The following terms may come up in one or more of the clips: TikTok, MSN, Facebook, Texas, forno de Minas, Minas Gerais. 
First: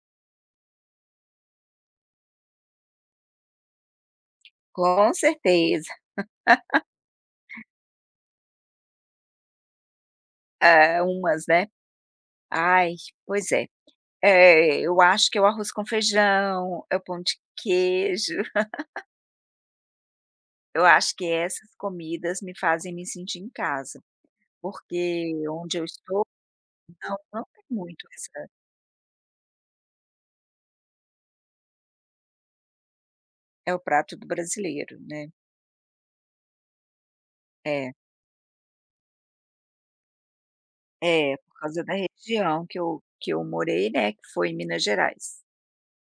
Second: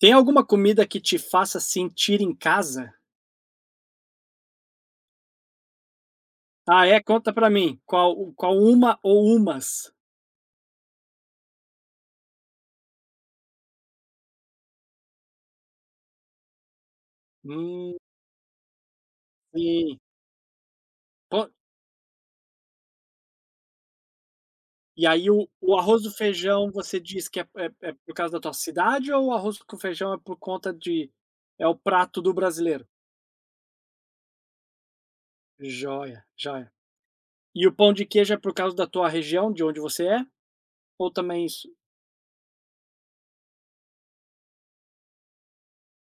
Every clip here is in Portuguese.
Tem alguma comida que te faça sentir em casa? Com certeza. Ah, é? Conta pra mim, qual uma ou umas? Ah, umas, né. Ai, pois é. Eu acho que é o arroz com feijão, é o pão de Hum, queijo, sim. eu acho que Co essas comidas me fazem me sentir em casa, e aí porque o onde eu arroz do estou feijão você não, diz que não é tem é é muito por causa da essa. tua cidade ou o arroz com feijão é por conta de. É o prato do brasileiro? É o prato do brasileiro, né. Joia, joia. E o É, pão de queijo é por causa da tua região, de onde você é? Ou é, também por isso? causa da região que eu morei, né, que foi em Minas Gerais.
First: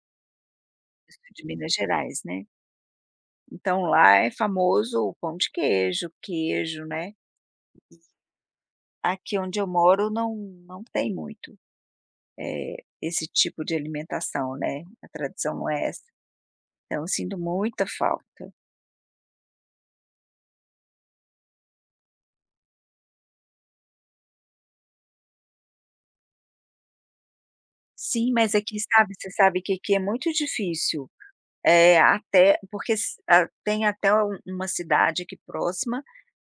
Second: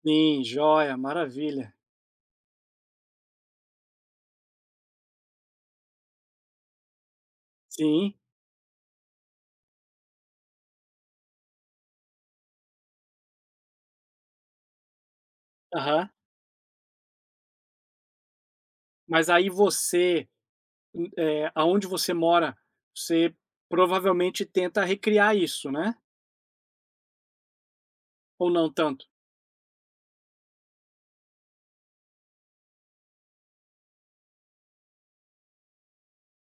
Sim, joia, Eu sou de Minas maravilha. Gerais, né. Então lá é famoso o pão de queijo, queijo, né. Sim, Aqui onde eu moro não tem muito, eh, esse tipo de alimentação, né, a tradição não é essa. aham. Então eu sinto muita falta. Mas aí aonde você mora, você provavelmente tenta recriar isso, né? Sim, Ou mas não aqui tanto? você sabe que aqui é muito difícil, até porque tem até uma cidade aqui próxima,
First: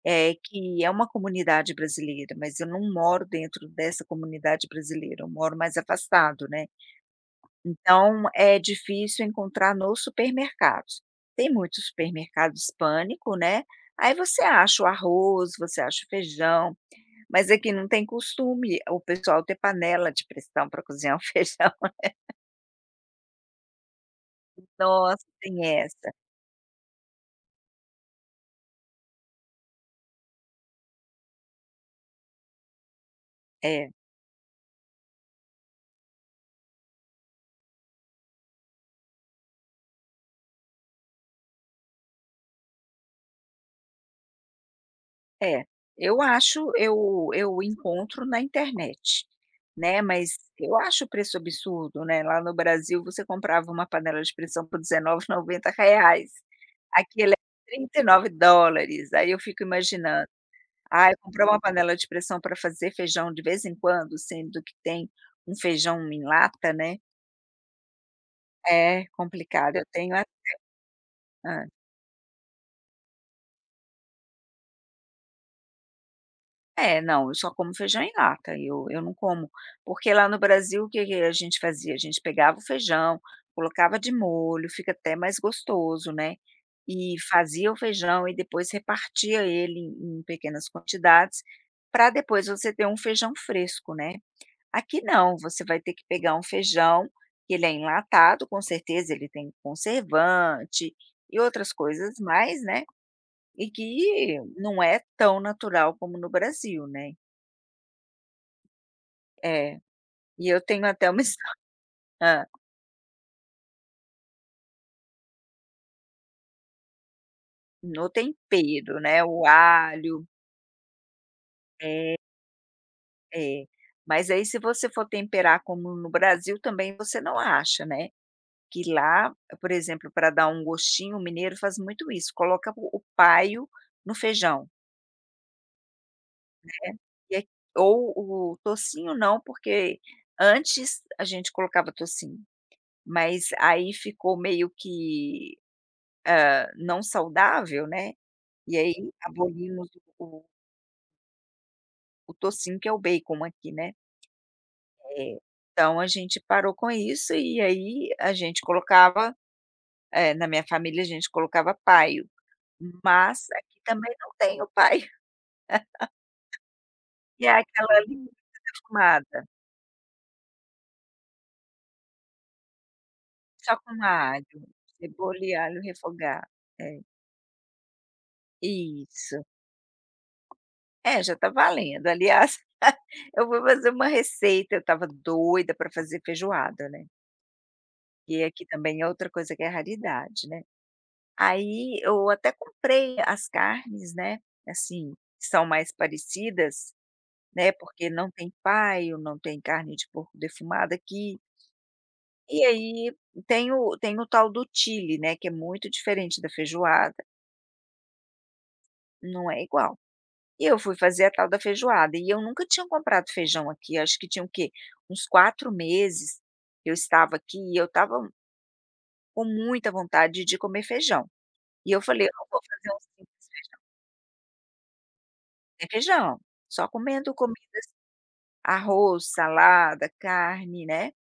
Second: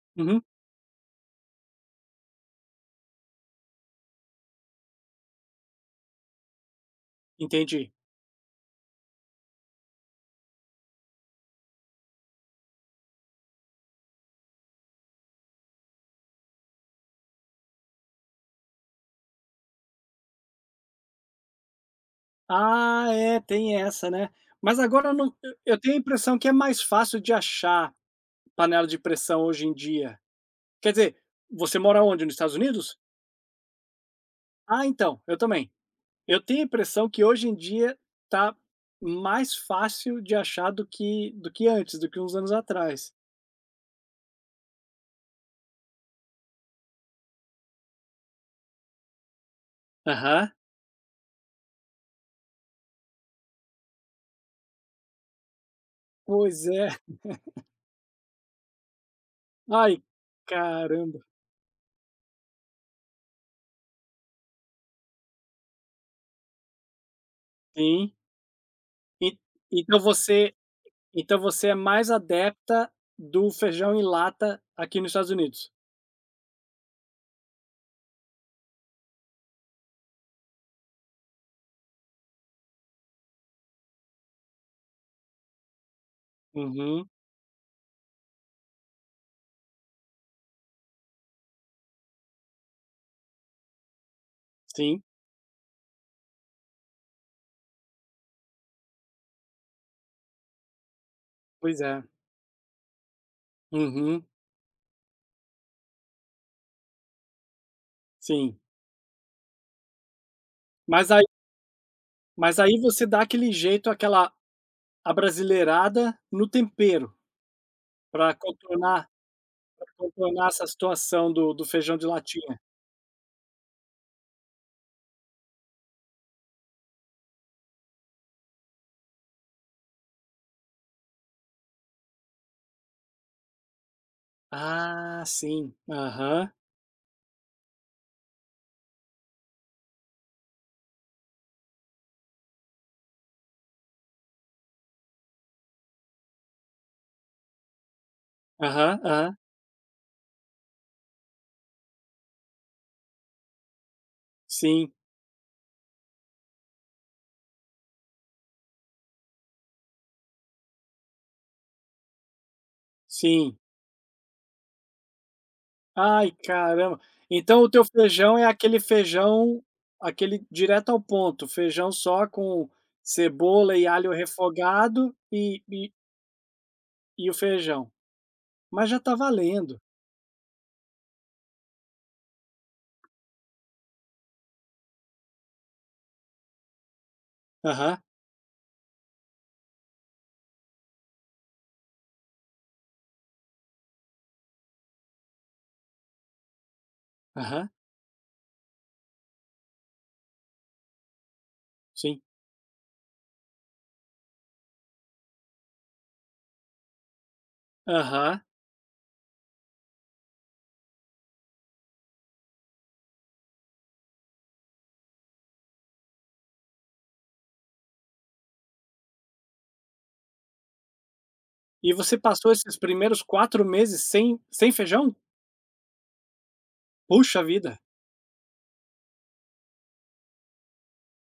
é Uhum, que é uma comunidade brasileira, mas eu não moro dentro dessa comunidade brasileira, eu moro mais afastado, né. entendi. Então, é difícil encontrar nos supermercados. Tem muitos supermercados hispânico, né, aí você acha o arroz, você acha o feijão, mas aqui não tem costume o pessoal ter panela de pressão para cozinhar o feijão. Ah, é, tem essa, né? Mas agora eu Nossa, não, eu tem eu tenho a essa. impressão que é mais fácil de achar panela de pressão hoje em dia. Quer dizer, você mora onde? Nos Estados Unidos? É, Ah, então, eu também. Eu tenho a impressão que hoje em dia tá mais fácil de achar do que antes, do que uns anos atrás. é. Eu acho eu encontro na internet, né, mas Aham. eu acho o preço absurdo, né, lá no Brasil você comprava uma panela de pressão por R$ 19,90. Pois é. Aqui ele é US$ 39, aí eu fico Ai, imaginando, ai caramba. comprar uma panela de pressão para fazer feijão de vez em quando, sendo que tem um feijão em lata, né, Sim. é E complicado, eu então tenho a você então hã. você é mais adepta do feijão em lata aqui nos Estados Unidos? É, não, eu só como feijão em lata, eu não como porque lá no Brasil o que que a gente fazia? A gente pegava o feijão, colocava de molho, fica até mais gostoso, né, Uhum, e fazia o feijão e depois repartia ele em pequenas quantidades, para depois você ter um feijão fresco, né. Aqui sim, não, você vai ter que pegar um feijão, que ele é enlatado, com certeza ele tem conservante e outras pois é. coisas mais, né, e Uhum, que não é tão natural como no Brasil, né. sim. É, e eu tenho até Mas uma aí histó hã. mas aí você dá aquele jeito, aquela abrasileirada no tempero, No para tempero, contornar né, o pra alho contornar essa situação do feijão de é, latinha. é. Mas aí se você for temperar como no Brasil também você não acha, né, que lá, por exemplo, para dar um gostinho, o mineiro faz muito isso, coloca o paio no feijão. Ah, sim. Aham, É. E a ou o tocinho não, porque antes a gente colocava tocinho, mas aí ficou meio que, não saudável, né, e aham, aí aham. abolimos o o tocinho, que é o bacon aqui, né. Sim, É. Então a gente parou com isso e aí a gente colocava eh, na minha família a gente colocava paio, mas sim. aqui também não tem o paio, Ai, caramba. e é Então o teu aquela linguiça feijão é aquele defumada, feijão aquele direto ao ponto, feijão só com só cebola e com alho alho, refogado cebola e e alho e refogado. É. e o feijão. Mas já tá Isso. valendo. É, já tá valendo. Aliás, eu vou fazer uma receita, eu estava doida para fazer feijoada, né, Aham, e aqui também é outra coisa que é raridade, né. Aí eu até comprei as carnes, né, assim, que são mais parecidas, aham, né, porque não tem paio, não tem carne de porco defumada aqui. sim. E aí tem o tal do chile, né, que é muito diferente da feijoada, Aham. não é igual. E eu fui fazer a tal da feijoada, e eu nunca tinha comprado feijão aqui, acho que tinha o quê? Uns 4 meses eu estava aqui e eu estava com muita vontade de comer feijão. E E eu você falei: "Eu não passou vou esses fazer um primeiros 4 simples meses sem feijão? feijão, só comendo Puxa vida, comida arroz, salada, carne, né,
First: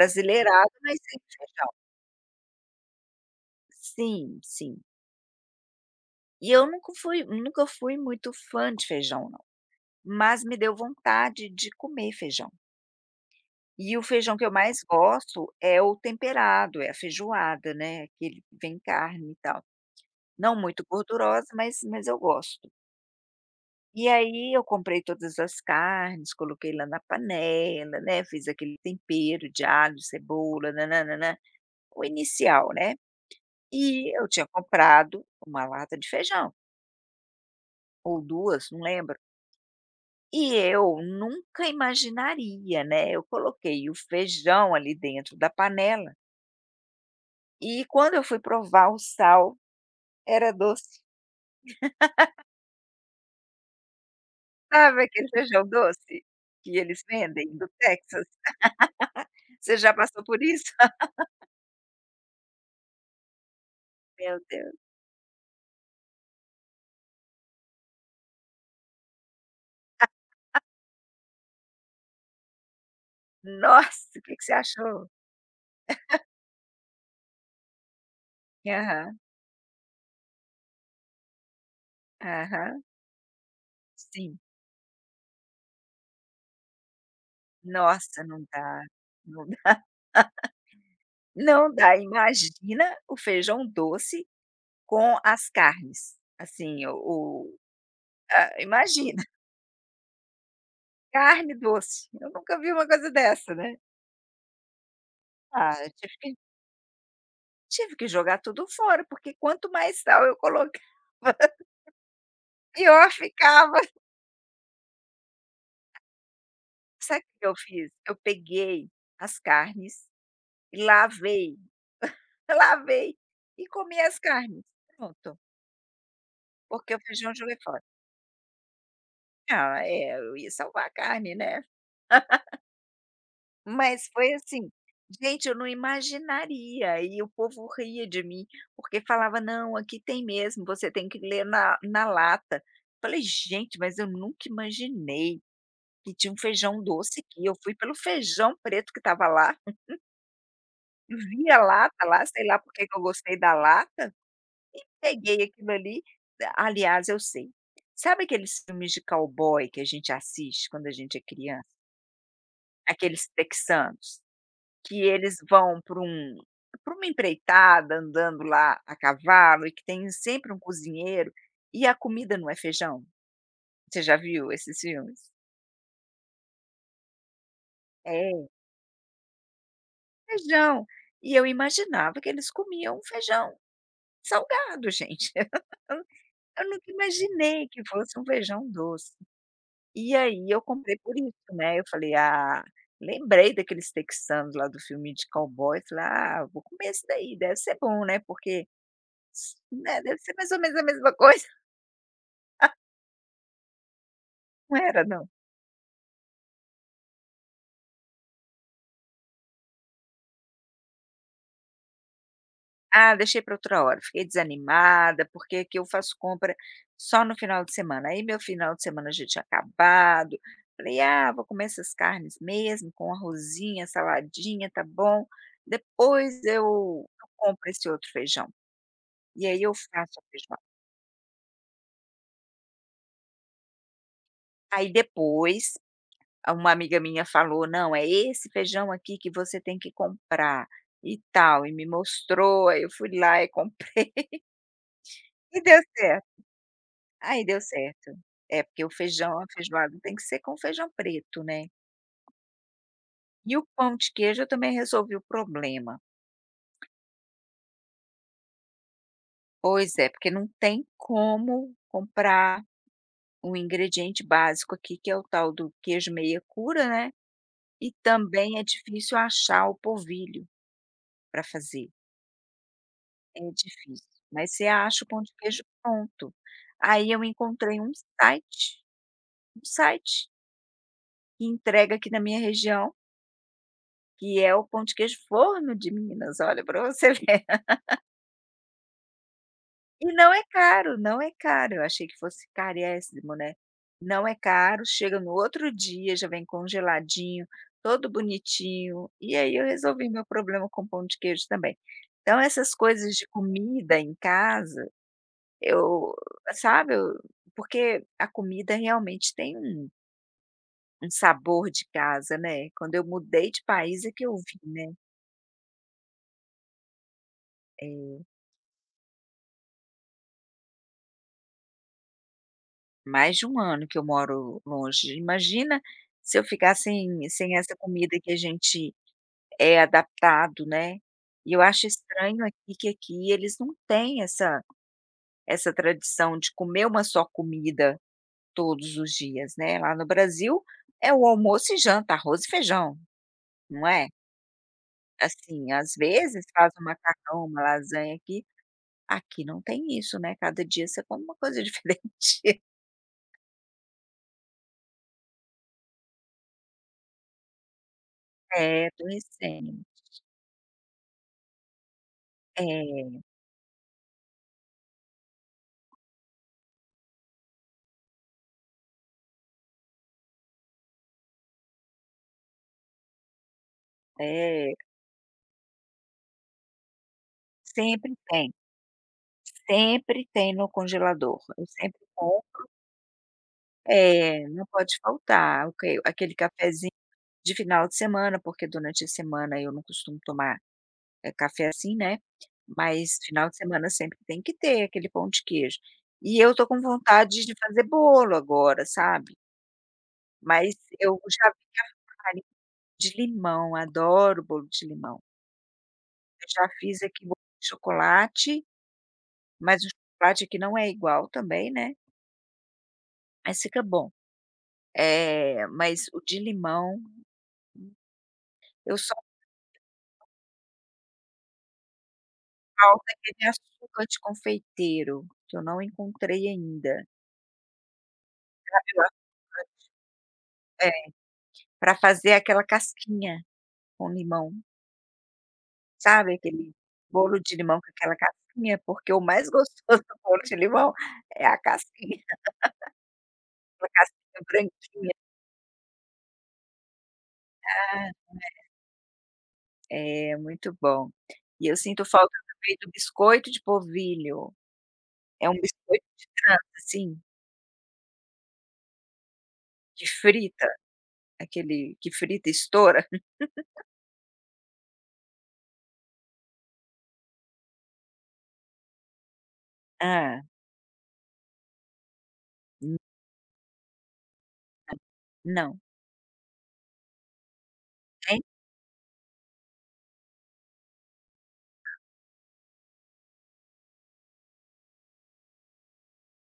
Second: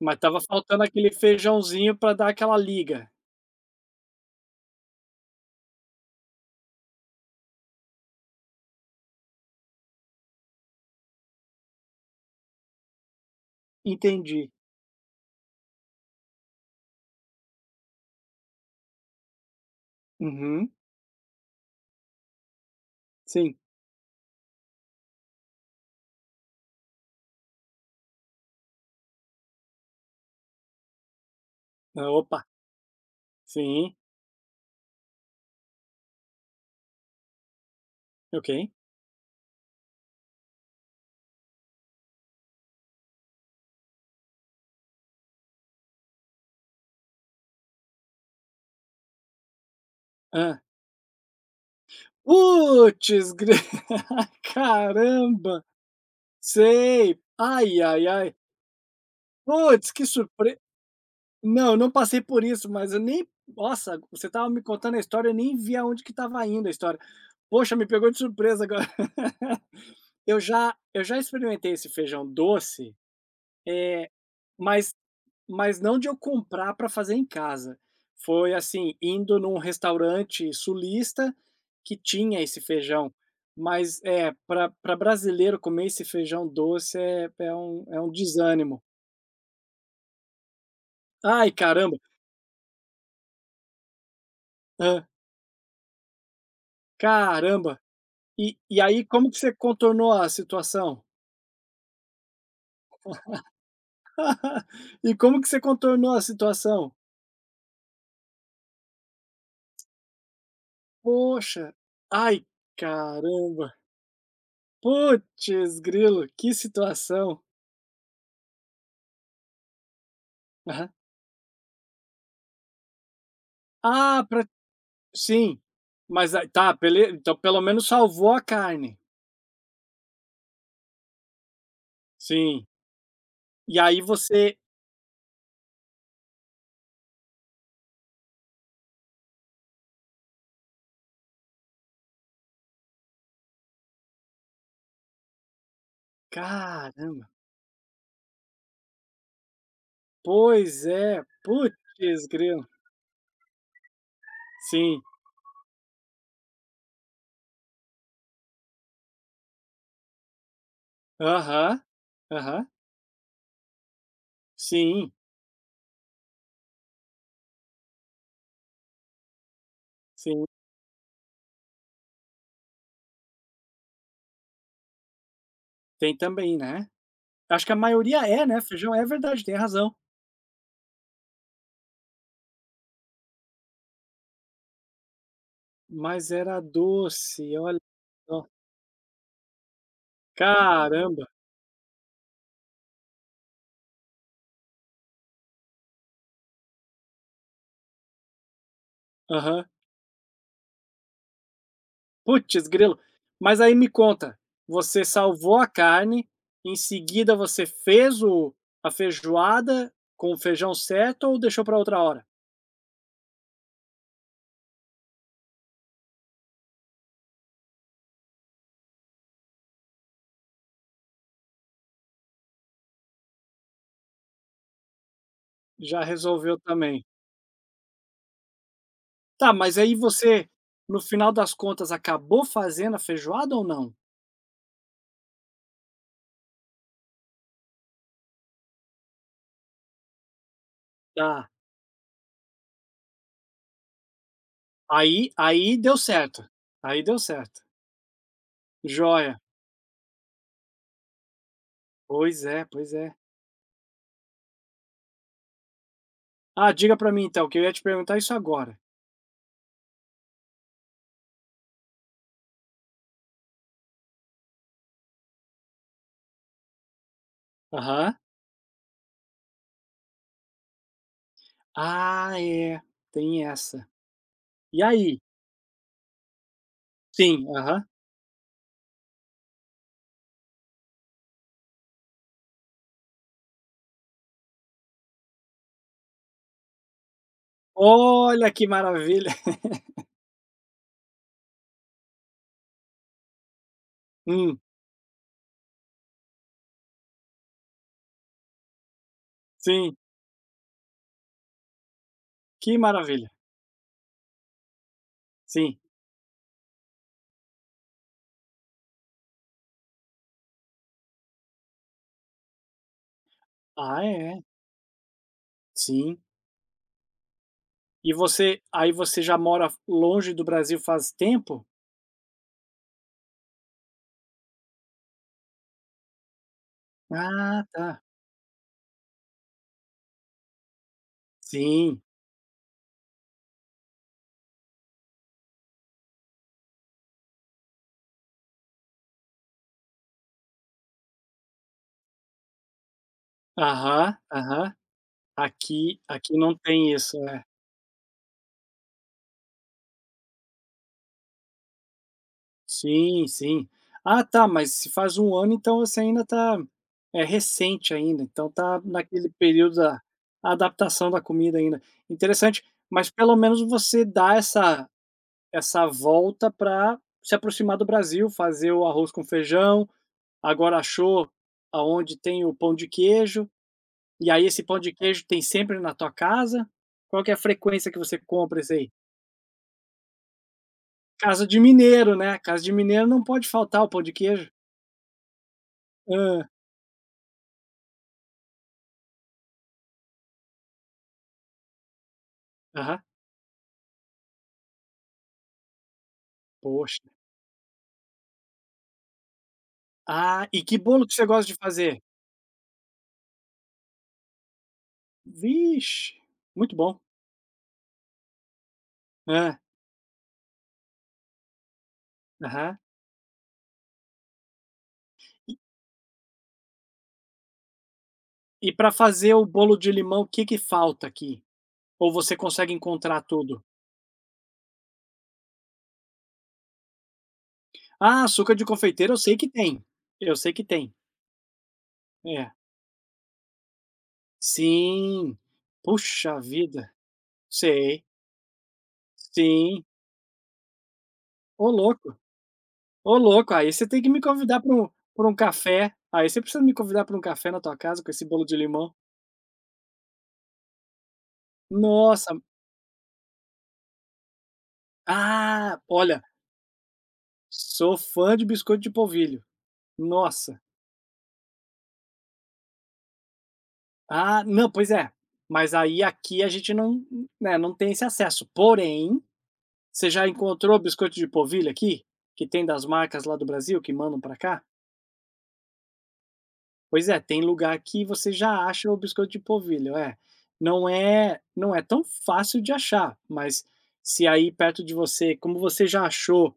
mas estava faltando mas aquele sem feijão". feijãozinho para dar aquela liga. Sim, sim. E eu nunca fui muito fã de feijão não, mas me deu vontade de comer feijão. E o feijão que Entendi. eu mais gosto é o temperado, é a feijoada, né, que ele vem carne e tal. Não Uhum, muito gordurosa, mas eu gosto. sim. E aí eu comprei todas as carnes, coloquei lá na panela, né, fiz aquele tempero de alho, cebola, nananana o Ah, opa, inicial, né. sim, E eu tinha comprado uma lata de feijão, ou ok. duas não lembro. E eu nunca imaginaria, né, eu coloquei o feijão ali dentro da panela. E quando eu fui provar o sal, era Hã. doce. Puts gre Sabe aquele caramba, feijão doce que eles sei. vendem do Ai, ai, Texas? ai. Você Puts, já que passou por surpresa! isso? Não, eu não passei por isso, mas eu nem nossa, você Meu estava me Deus. contando a história, eu nem vi aonde que estava indo a história. Poxa, me pegou de surpresa agora. Eu já experimentei esse feijão doce, eh, Nossa, o que que você mas achou? Mas não de eu comprar para fazer em casa. Foi, assim, Aham, indo num restaurante sulista que tinha esse aham, feijão. Mas, é, sim. para pra brasileiro comer esse feijão doce é um Nossa, não dá, desânimo. não dá. Ai, Não dá, caramba! imagina o feijão doce Hã. com as carnes, assim, Caramba! E e aí, imagina, como que você contornou a situação? carne doce. Eu nunca vi uma coisa dessa, né. E como que você Ah, eu contornou a tive situação? Tive que jogar tudo fora, porque quanto mais sal eu colocava, Poxa! Ai, pior caramba! ficava. Putz grilo, que Sabe o situação! que eu fiz? Eu peguei as carnes e Aham. lavei, lavei e comi as Ah, para carnes. Pronto, Sim, mas a tá, porque o bele feijão eu então joguei pelo fora. menos salvou a carne. Ah, é, eu ia salvar a carne, né. Sim. E aí Mas foi você assim, gente, eu não imaginaria e o povo ria de mim, porque falava: "Não, aqui tem mesmo, você tem que ler na lata". Falei: "Gente, mas eu nunca imaginei". E tinha um feijão doce caramba, que eu fui pelo feijão preto que estava lá, pois é, vi a lata lá, putz sei lá grilo. por que que eu gostei da lata, Sim, peguei aquilo ali aliás, eu sei. Sabe aqueles filmes de cowboy que a gente assiste quando a gente é criança? aham, aham. Aqueles texanos, que Sim, eles vão para uma empreitada andando lá a cavalo e que tem sim, sempre um cozinheiro e a comida não é feijão? Você já viu esses filmes? tem também, né. Acho que a maioria é, É, né, feijão é verdade, tem razão. feijão. E eu imaginava que eles comiam um feijão. Salgado, gente. Eu Mas era eu nunca doce, imaginei olha que fosse um só. feijão doce. E aí eu comprei por Caramba. isso, né, eu falei: "Ah", lembrei daqueles texanos lá do filme de cowboy, falei: "Ah, vou comer esse daí, deve ser bom, né, porque, Aham. né, deve ser mais ou menos a mesma coisa". Putz grilo. Mas aí me conta, Não era você não. salvou a carne, em seguida você fez o a feijoada com o feijão certo ou deixou para outra hora? Ah, deixei para outra hora, fiquei desanimada, porque aqui eu faço compra só no final de semana, aí meu final de semana já tinha acabado, falei: "Ah, vou comer essas carnes mesmo, com arrozinho, saladinha, tá bom, Já depois resolveu eu também. eu compro esse outro feijão", e Tá, aí eu mas aí faço a você, feijoada. no final das contas, acabou fazendo a feijoada ou não? Aí depois, uma amiga minha falou: "Não, é esse feijão aqui que você tem que comprar", e Tá. tal, e me mostrou, aí eu fui lá e comprei Aí e aí deu deu certo. certo, aí deu Aí deu certo. certo. É, porque o feijão, Joia. a feijoada tem que ser com feijão preto, né. Pois é, pois é. E o pão de queijo eu também resolvi o problema. Ah, diga pra mim então, que eu ia te perguntar isso agora. Pois é, porque não tem como comprar um ingrediente básico aqui, que é o tal do queijo meia cura, né, e Aham. também é difícil achar o polvilho para fazer, Ah, é, é tem essa. difícil. Mas você E acha o aí? pão de queijo pronto. Aí eu Sim, encontrei aham. um site, um site que entrega aqui na minha região. Que é o pão de queijo forno de Minas, olha, para você ver. Olha que maravilha. E não é caro, não é caro, eu achei que fosse carésimo, né. Não é Hum, caro, chega no outro dia, já vem congeladinho, todo bonitinho, e aí eu sim, resolvi meu problema com pão de queijo também. Então essas que coisas de maravilha. comida em casa, Sim. eu sabe, eu porque a comida realmente tem um sabor de casa, né. Quando eu mudei de Ah, país é que eu é. vi, né. Sim. E É. você aí você já mora longe do Brasil faz tempo? Mais de um ano que eu moro longe. Imagina se eu ficar sem Ah, essa tá. comida que a gente é adaptado, né. E eu acho Sim. estranho aqui que aqui eles não têm essa tradição de comer uma só comida todos os dias, né. Lá no Brasil é o almoço e janta, arroz e feijão, não é? Aham, aham. Assim, às Aqui vezes não faz um tem isso, é. macarrão, uma lasanha aqui. Aqui não tem isso, né, cada dia você come uma coisa diferente. Sim, sim. Ah, tá, mas se faz um ano, então você ainda tá é recente ainda, então tá É, do naquele período da adaptação da comida ainda. Interessante, mas É, pelo menos você dá essa volta para se aproximar do Brasil, fazer o arroz com feijão, agora achou aonde tem o pão de queijo, e aí esse é. pão de queijo tem sempre na tua casa? Qual que é a frequência que Sempre você tem, compra esse aí? sempre tem no congelador. Casa de Eu sempre mineiro, né, compro. casa de mineiro não pode faltar o pão de É, queijo. não pode faltar. Ok, aquele Ah, cafezinho de final de semana, porque durante a semana eu não costumo tomar, café assim, né, aham. mas final de semana sempre tem que ter aquele pão de queijo. E eu tô com Poxa. vontade de fazer bolo agora, sabe, Ah, e mas que bolo que eu você gosta já de vi fazer? farinha de limão, adoro bolo de limão. Vixe, Eu já muito bom. fiz aqui bolo de chocolate, Ah, mas o chocolate aqui não é igual também, né, aham. mas fica bom. E É, mas o de limão, e pra eu só fazer o bolo de limão, o que que falta aqui? Ou você consegue falta encontrar aquele tudo? açúcar de confeiteiro, que eu não encontrei ainda. Ah, açúcar de confeiteiro eu sei que tem, eu sei que É, tem. pra fazer É. aquela casquinha com limão, Sim. sabe Puxa aquele vida. bolo de limão com Sei. aquela casquinha, porque o mais Sim. gostoso do bolo de limão é a Ô louco, casquinha, ô louco, aí você aquela tem que me casquinha convidar para um branquinha. pra um café, aí você precisa me convidar para um café na tua casa com esse bolo de limão. É, muito bom. E eu sinto falta Nossa. também do biscoito de polvilho, é um Ah, biscoito olha, de trança, assim, sou fã de biscoito de polvilho. que Nossa. frita, aquele que frita e estoura. Ah, não, pois é, mas aí aqui a gente não, né, não tem esse acesso, porém. Você já Ah. encontrou biscoito de polvilho aqui? Que tem das marcas lá do Brasil que mandam pra cá? Não, Pois é, tem lugar que você nem já acha o biscoito de polvilho, é. Não é tão fácil de achar, mas se aí perto de você como você já achou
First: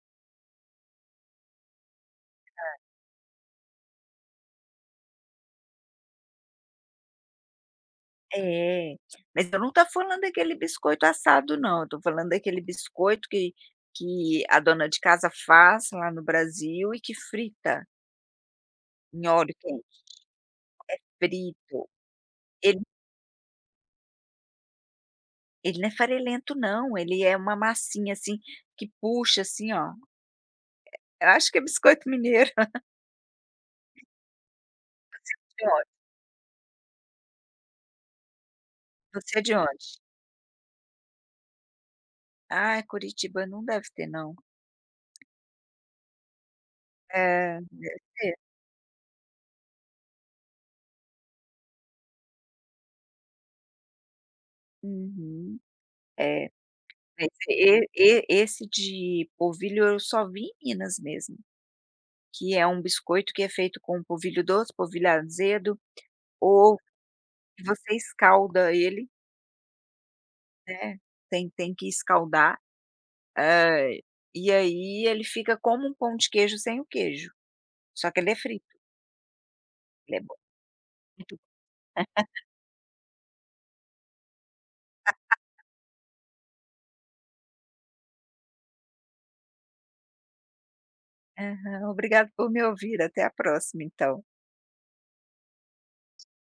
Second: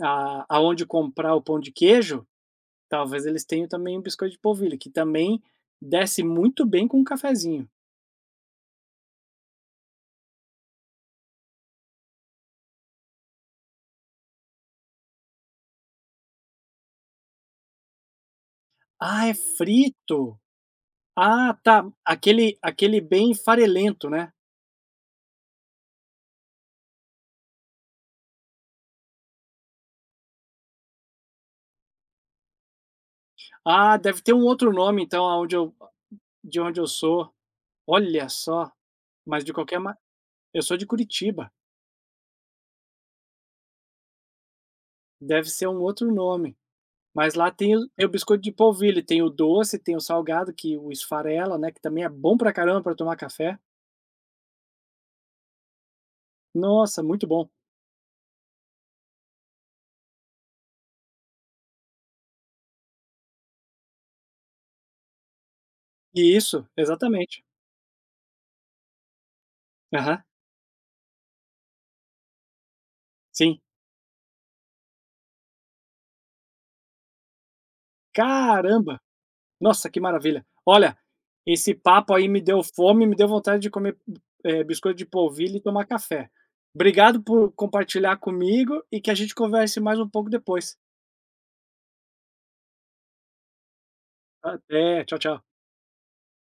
a aonde comprar o pão de queijo, talvez eles tenham também um biscoito de polvilho, que também desce muito bem com um cafezinho. é, mas eu não estou falando daquele biscoito assado não, eu tô falando daquele biscoito que a dona de casa faz lá no Brasil e que frita em Ah, é óleo quente, frito? Ah, tá. frito. Aquele Ele aquele bem farelento, né? ele não é farelento não, ele é uma massinha, assim, que puxa, assim, ó, eu acho que é biscoito mineiro. Ah, deve ter um outro nome então aonde De eu onde? de onde eu sou, olha só, Você é mas de de qualquer ma onde? eu sou de Curitiba, Ah, Curitiba não deve ter não. deve ser um outro nome, mas lá É, tem o deve tem o ter. biscoito de polvilho, tem o doce, tem o salgado que o esfarela, né, que também é bom pra caramba pra tomar café. Uhum. É, Nossa, muito mas bom. e e esse de polvilho eu só vi em Minas mesmo. Que é um biscoito que é feito com um polvilho doce, polvilho azedo, E isso, ou exatamente. que você escalda ele, Aham, né, tem que escaldar, sim. hã, e aí ele fica como um pão de queijo sem o queijo, só que ele é frito, Caramba! Nossa, que ele é bom. maravilha. Olha, Muito esse papo aí me deu fome, me deu vontade de comer, biscoito de polvilho e tomar café. Obrigado por compartilhar comigo e que a gente converse mais um pouco depois. Aham, obrigado por me ouvir, até a próxima então. Até. Tchau, tchau.